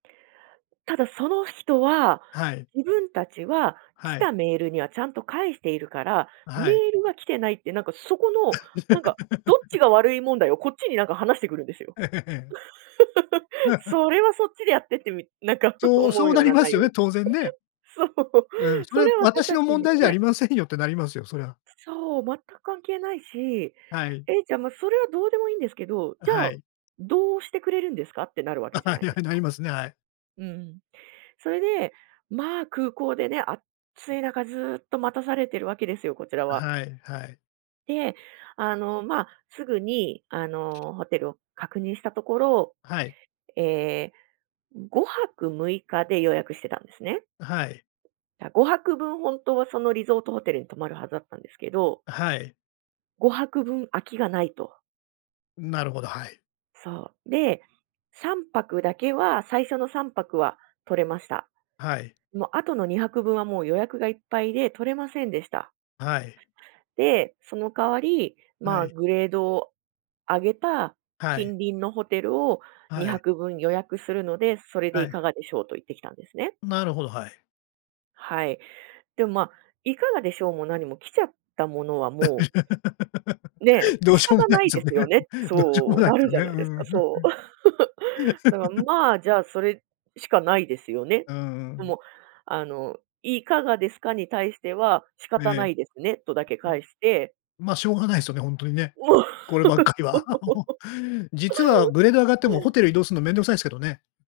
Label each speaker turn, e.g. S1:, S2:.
S1: ただその人は、
S2: はい。
S1: 自分たちは来
S2: はい。
S1: たメールにはちゃんと返しているから、
S2: あ、
S1: メー
S2: はい。
S1: ルが来てないってなんかそこの、なんかどっち が悪い問題を、こっちになんか話してくるんですよ。
S2: ええ。
S1: それはそっちでやってってみなんか
S2: そう、
S1: 思
S2: そ
S1: う
S2: う
S1: よ
S2: な
S1: う
S2: り
S1: な
S2: ま
S1: 内
S2: すよ
S1: 容。
S2: ね、当然ね。
S1: そう、
S2: うん、そ
S1: そ
S2: れは
S1: れは私
S2: 私
S1: た
S2: の
S1: ち
S2: 問
S1: には、
S2: 題じゃあ
S1: ね。
S2: りませんよってなりますよ、そりゃ。
S1: そう、全く関係ないし、
S2: はい。
S1: ええ、じゃもうそれはどうでもいいんですけど、
S2: あ、
S1: じゃ
S2: は
S1: あ、
S2: い。
S1: どうしてくれるんですか？ってなるわ
S2: あ、
S1: けじゃ
S2: は
S1: な
S2: い
S1: い
S2: は
S1: です
S2: い、な
S1: か。
S2: りますね、はい。
S1: うん、それで、まあ空港でね、あっつい中ずっと待たされているわけですよ、こちらは。
S2: はい、はい。
S1: で、あの、まあ、すぐにあのホテルを確認したところ、
S2: はい。
S1: ええ、5泊6日で予約してたんですね。
S2: あはい。
S1: だ、5泊分ほんとはそのリゾートホテルに泊まるはずだったんですけど
S2: はい。
S1: 5泊分空きがないと。
S2: ん、なるほど、はい。
S1: そう、で、3泊だけは、最初の3泊は取れました。
S2: はい。
S1: もう後の2泊分はもう予約がいっぱいで取れませんでした。
S2: はい。
S1: で、その代わり、
S2: は
S1: まあ、
S2: い。
S1: グレードを上げた
S2: は
S1: 近
S2: い。
S1: 隣のホテルをに
S2: は
S1: は
S2: い。
S1: く分予約するので、それで
S2: は
S1: い
S2: い。
S1: かがでしょうと言ってきたんですね。
S2: なるほど、はい。
S1: はい、でも、まあ、いかがでしょうも何も来ちゃったものは、もうね、
S2: どう
S1: 仕
S2: しようも
S1: 方
S2: ない
S1: な
S2: で
S1: い
S2: す
S1: で
S2: よね。
S1: すよねって
S2: どうしようも
S1: そう、
S2: ない
S1: な
S2: です
S1: る
S2: よ
S1: じ
S2: ね。
S1: ゃ
S2: う
S1: ないですか、
S2: ん。
S1: そう。だから まあ、じゃあ、それしかないですよね。
S2: うんう
S1: で
S2: ん。
S1: も、あの、いかがですかに対しては仕
S2: ええ。
S1: 方
S2: え。
S1: な
S2: ん
S1: いですね、とだけ返して
S2: まあ、しょうがないですよね、ほんとにね、
S1: そ
S2: こればっかりは。
S1: う。
S2: 実はグレード上がってもホテル移動するの面倒くさいですけどね。